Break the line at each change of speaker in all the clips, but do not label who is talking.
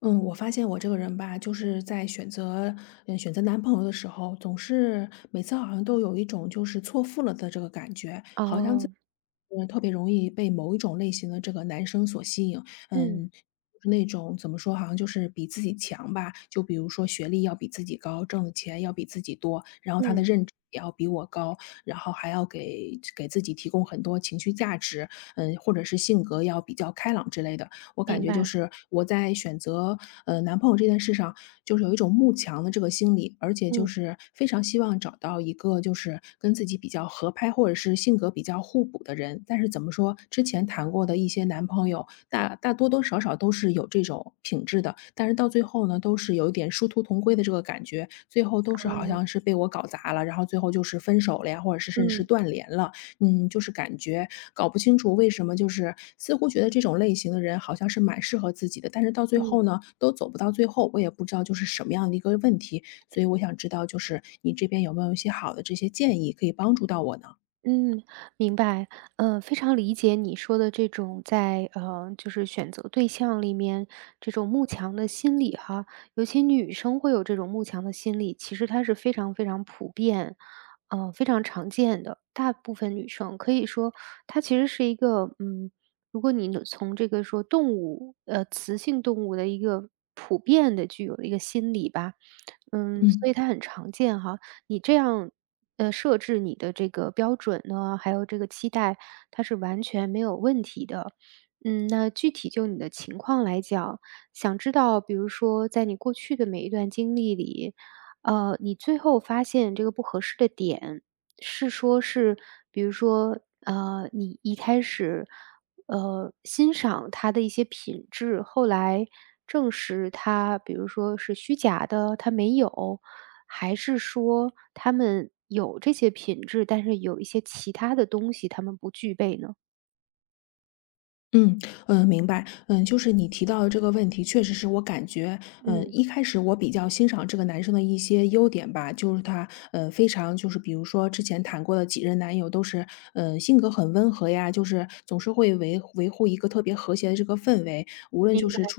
嗯，我发现我这个人吧，就是在选择，选择男朋友的时候，总是每次好像都有一种就是错付了的这个感觉，好像自
哦，
特别容易被某一种类型的这个男生所吸引。
嗯
就是那种怎么说，好像就是比自己强吧，就比如说学历要比自己高，挣的钱要比自己多，然后他的
嗯，
认知也要比我高，然后还要给自己提供很多情绪价值，或者是性格要比较开朗之类的。我感
明
觉就
白，
是我在选择男朋友这件事上，就是有一种慕强的这个心理，而且就
嗯，
是非常希望找到一个就是跟自己比较合拍或者是性格比较互补的人。但是怎么说，之前谈过的一些男朋友，大少少都是有这种品质的，但是到最后呢，都是有一点殊途同归的这个感觉，最后都是好
哦，
像是被我搞砸了，然后最后就是分手了呀，或者是甚至是
嗯
断联了。就是感觉搞不清楚为什么，就是似乎觉得这种类型的人好像是蛮适合自己的，但是到最
嗯。
后呢，都走不到最后，我也不知道就是什么样的一个问题，所以我想知道，就是你这边有没有一些好的这些建议可以帮助到我呢？
嗯，明白，非常理解你说的这种在就是选择对象里面这种慕强的心理哈。尤其女生会有这种慕强的心理，其实它是非常非常普遍，非常常见的。大部分女生可以说，它其实是一个，如果你能从这个说动物，雌性动物的一个普遍的具有的一个心理吧。所
嗯。
以它很常见哈。你这样，设置你的这个标准呢，还有这个期待，它是完全没有问题的。那具体就你的情况来讲，想知道，比如说在你过去的每一段经历里，你最后发现这个不合适的点，是说是，比如说，你一开始，欣赏他的一些品质，后来证实他，比如说是虚假的，他没有，还是说他们有这些品质，但是有一些其他的东西他们不具备呢？
嗯。明白。嗯，就是你提到的这个问题，确实是我感觉，
嗯，
一开始我比较欣赏这个男生的一些优点吧，就是他，非常就是比如说之前谈过的几任男友都是，性格很温和呀，就是总是会维护一个特别和谐的这个氛围。
明白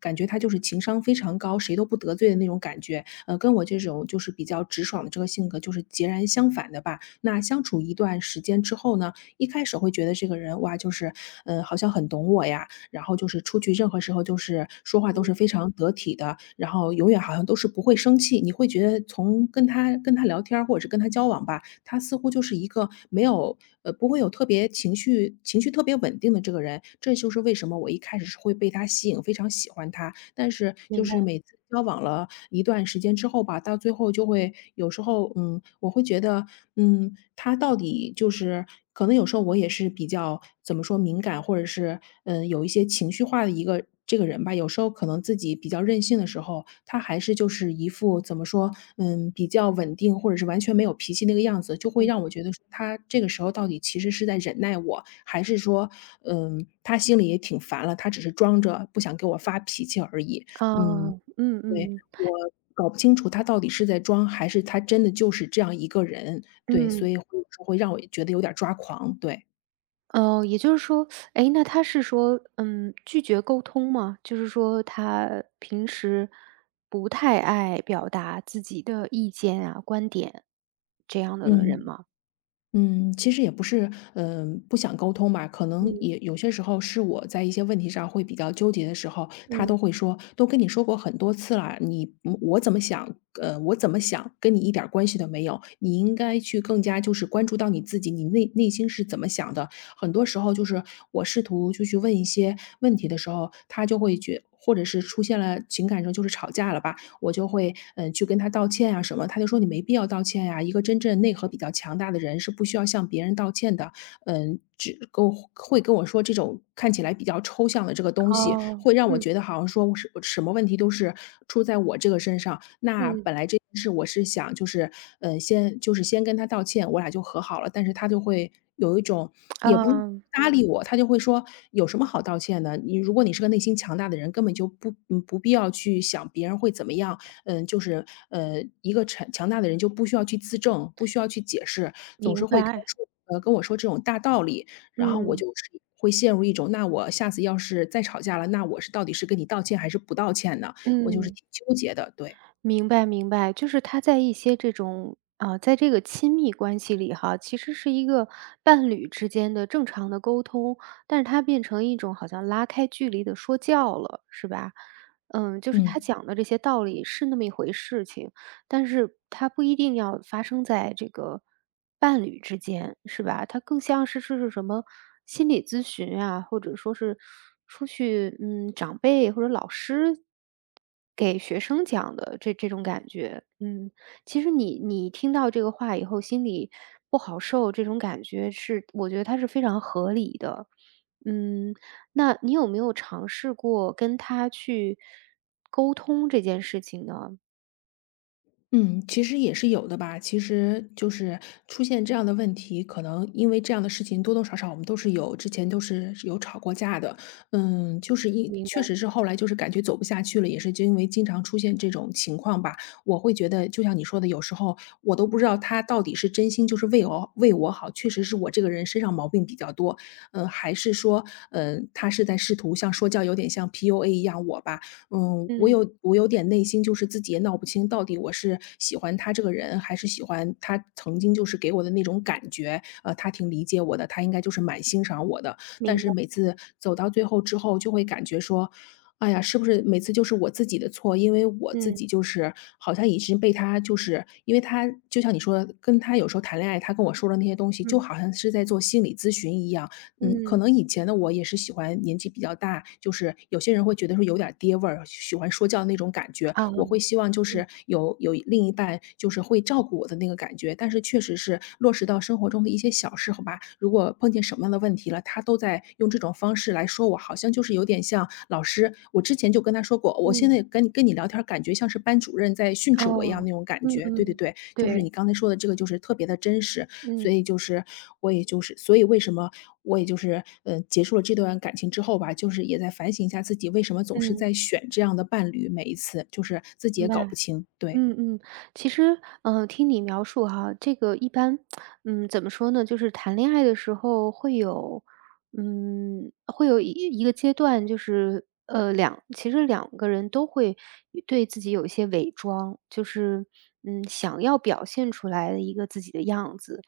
感觉他就是情商非常高，谁都不得罪的那种感觉。跟我这种就是比较直爽的这个性格就是截然相反的吧。那相处一段时间之后呢，一开始会觉得这个人哇，好像很懂我呀，然后就是出去任何时候就是说话都是非常得体的，然后永远好像都是不会生气。你会觉得从跟他聊天儿或者是跟他交往吧，他似乎就是一个没有不会有特别情绪特别稳定的这个人。这就是为什么我一开始是会被他吸引，非常喜欢他，但是就
明白，
是每次交往了一段时间之后吧，到最后就会有时候，我会觉得，他到底就是可能有时候我也是比较怎么说敏感，或者是有一些情绪化的一个这个人吧，有时候可能自己比较任性的时候，他还是就是一副怎么说，比较稳定或者是完全没有脾气那个样子，就会
嗯。
让我觉得说他这个时候到底其实是在忍耐我，还是说，他心里也挺烦了，他只是装着不想给我发脾气而已。嗯，
哦，嗯
对，
嗯
我搞不清楚他到底是在装，还是他真的就是这样一个人。对，所
嗯，
以会有时候会让我觉得有点儿抓狂。对。
哦，也就是说，哎，那他是说，拒绝沟通吗？就是说他平时不太爱表达自己的意见啊、观点这样的人
嗯。
吗？
其实也不是，不想沟通吧，可能
嗯
也有些时候是我在一些问题上会比较纠结的时候，他都
嗯。
会说，都跟你说过很多次了，你我怎么想，我怎么想跟你一点儿关系都没有，你应该去更加就是关注到你自己，你内心是怎么想的。很多时候就是我试图就去问一些问题的时候，他就会觉。或者是出现了情感上就是吵架了吧，我就会，去跟他道歉啊什么。他就说："你没必要道歉呀，一个真正内核比较强大的人是不需要向别人道歉的。"只跟我会跟我说这种看起来比较抽象的这个东西，
哦，
会让我
嗯
觉得好像说我是什么问题都是出在我这个身上。那
嗯，
本来这件事我是想就是，先就是先跟他道歉，我俩就和好了，但是他就会有一种也不是
嗯，
搭理我，他就会说有什么好道歉的？你如果你是个内心强大的人，根本就不不必要去想别人会怎么样，一个强大的人就不需要去自证，不需要去解释，总是
明
会跟
白，
说跟我说这种大道理，然后我
嗯
就是会陷入一种，那我下次要是再吵架了，那我是到底是跟你道歉还是不道歉呢？我就是
嗯。
挺纠结的，对。
明白明白，就是他在一些这种啊，在这个亲密关系里哈，其实是一个伴侣之间的正常的沟通，但是他变成一种好像拉开距离的说教了，是吧？就是他
嗯。
讲的这些道理是那么一回事情，但是它不一定要发生在这个伴侣之间，是吧？它更像是什么心理咨询啊，或者说是出去，长辈或者老师给学生讲的这种感觉。嗯，其实你听到这个话以后，心里不好受，这种感觉是我觉得它是非常合理的。嗯，那你有没有尝试过跟他去沟通这件事情呢？
嗯，其实也是有的吧。其实就是出现这样的问题，可能因为这样的事情多多少少我们都是有，之前都是有吵过架的。就是一
明白，
确实是后来就是感觉走不下去了，也是就因为经常出现这种情况吧。我会觉得，就像你说的，有时候我都不知道他到底是真心就是为我好，确实是我这个人身上毛病比较多，还是说，他是在试图像说教，有点像 PUA 一样我吧。我
嗯。
有我有点内心就是自己也闹不清，到底我是喜欢他这个人，还是喜欢他曾经就是给我的那种感觉。他挺理解我的，他应该就是蛮欣赏我的。但
明
是
白，
每次走到最后之后，就会感觉说，哎呀，是不是每次就是我自己的错？因为我自
嗯，
己就是好像已经被他，就是因为他就像你说的，跟他有时候谈恋爱，他跟我说的那些东西，就
嗯，
好像是在做心理咨询一样。可
嗯，
能以前的我也是喜欢年纪比较大，就是有些人会觉得说有点儿爹味儿，喜欢说教那种感觉。
哦，
我会希望就是
嗯，
有另一半就是会照顾我的那个感觉，但是确实是落实到生活中的一些小事好吧，如果碰见什么样的问题了，他都在用这种方式来说我，好像就是有点像老师。我之前就跟他说过，我现
嗯，
在跟你聊天儿感觉像是班主任在训斥我一样
哦，
那种感
嗯
觉。对对
嗯，
对，就是
对，
你刚才说的这个，就是特别的真实。所
嗯
以
啊
就是我也就是，所以为什么我也就是，结束了这段感情之后吧，就是也在反省一下自己为什么总是在选这样的伴侣，每一次，就是自己也搞不清，对。
嗯嗯。其实，听你描述哈，这个一般，怎么说呢，就是谈恋爱的时候会有，会有一个阶段，就是，其实两个人都会对自己有一些伪装，就是，想要表现出来的一个自己的样子，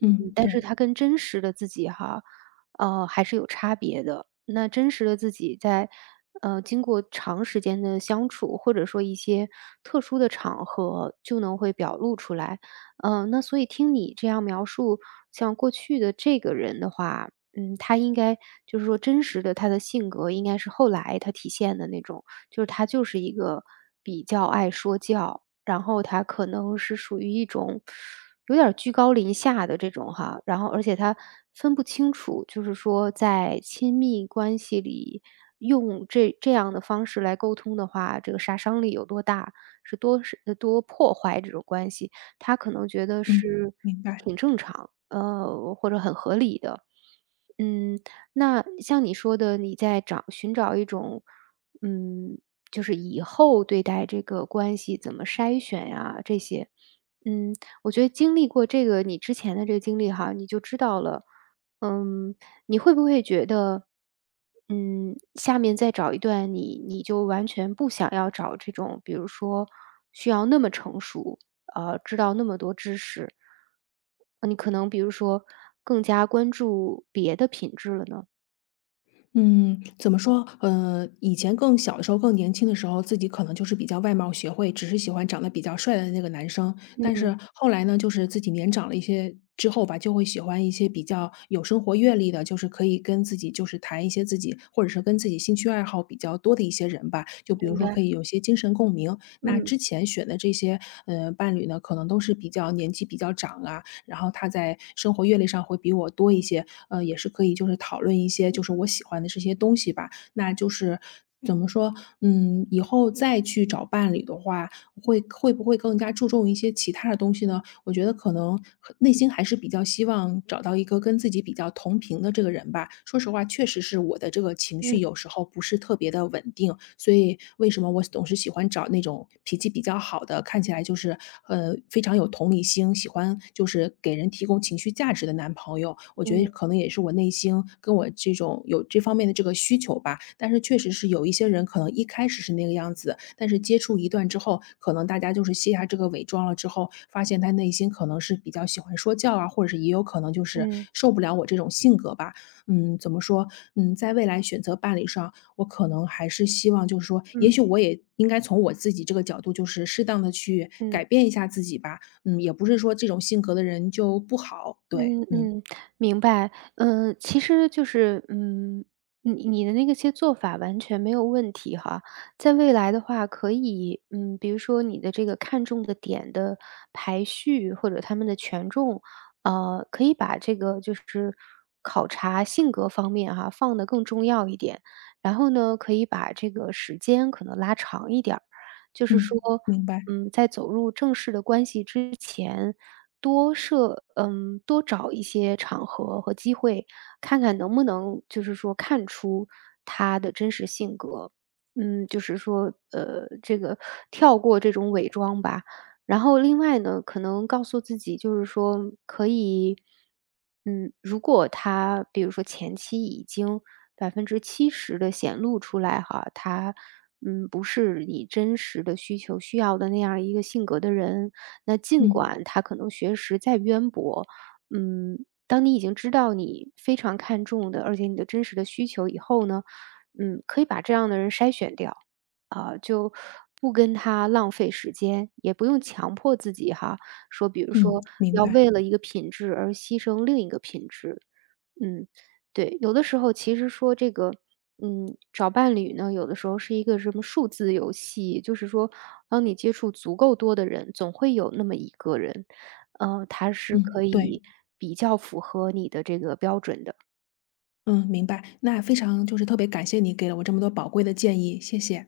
嗯，
但是
对，
他跟真实的自己哈还是有差别的。那真实的自己在，经过长时间的相处，或者说一些特殊的场合，就能会表露出来。那所以听你这样描述，像过去的这个人的话，他应该就是说真实的他的性格应该是后来他体现的那种，就是他就是一个比较爱说教，然后他可能是属于一种有点儿居高临下的这种哈，然后而且他分不清楚，就是说在亲密关系里用这样的方式来沟通的话，这个杀伤力有多大，多破坏这种关系。他可能觉得
嗯。
是
明白。
挺正常，或者很合理的。嗯，那像你说的，你在寻找一种嗯就是以后对待这个关系怎么筛选呀，这些。嗯，我觉得经历过这个你之前的这个经历哈，你就知道了。嗯，你会不会觉得，下面再找一段你就完全不想要找这种，比如说需要那么成熟，知道那么多知识，你可能比如说更加关注别的品质了呢？
嗯，怎么说？以前更小的时候，更年轻的时候，自己可能就是比较外貌协会，只是喜欢长得比较帅的那个男生。
嗯
但
嗯
是后来呢，就是自己年长了一些之后吧，就会喜欢一些比较有生活阅历的，就是可以跟自己就是谈一些自己，或者是跟自己兴趣爱好比较多的一些人吧。就比如
明
说
白，
可以有些精神共鸣。那
嗯
之前选的这些伴侣呢，可能都是比较年纪比较长啊，然后他在生活阅历上会比我多一些，也是可以就是讨论一些就是我喜欢的这些东西吧。那就是怎么说，以后再去找伴侣的话，会不会更加注重一些其他的东西呢？我觉得可能内心还是比较希望找到一个跟自己比较同频的这个人吧。说实话，确实是我的这个情绪
嗯
有时候不是特别的稳定，所以为什么我总是喜欢找那种脾气比较好的，看起来就是非常有同理心，喜欢就是给人提供情绪价。价值的男朋友，我觉得
嗯
可能也是我内心跟我这种有这方面的这个需求吧。但是确实是有一些人可能一开始是那个样子，但是接触一段之后，可能大家就是卸下这个伪装了之后，发现他内心可能是比较喜欢说教啊，或者是也有可能就是
嗯
受不了我这种性格吧。怎么说？在未来选择伴侣上，我可能还是希望就是说，也
嗯
许我也应该从我自己这个角度，就是适当的去改
嗯。
变一下自己吧。也不是说这种性格的人就不好，对，
嗯
嗯。
嗯，明白。嗯，其实就是，你的那个些做法完全没有问题哈。在未来的话，可以，比如说你的这个看重的点的排序或者他们的权重，可以把这个就是考察性格方面哈，放得更重要一点。然后呢，可以把这个时间可能拉长一点儿，就是说，
嗯。明白。
在走入正式的关系之前。多设嗯，多找一些场合和机会，看看能不能就是说看出他的真实性格。就是说，这个跳过这种伪装吧。然后另外呢，可能告诉自己，就是说可以，如果他比如说前期已经70%的显露出来哈，他不是你真实的需求需要的那样一个性格的人，那尽
嗯。
管他可能学识再渊博，当你已经知道你非常看重的，而且你的真实的需求以后呢，可以把这样的人筛选掉，啊，就不跟他浪费时间，也不用强迫自己哈，说比如
嗯，
说
明
要
白。
为了一个品质而牺牲另一个品质，嗯，对，有的时候其实说这个，找伴侣呢，有的时候是一个什么数字游戏，就是说，当你接触足够多的人，总会有那么一个人，他是可
嗯。对，
以比较符合你的这个标准的。
嗯，明白，那非常就是特别感谢你给了我这么多宝贵的建议，谢谢。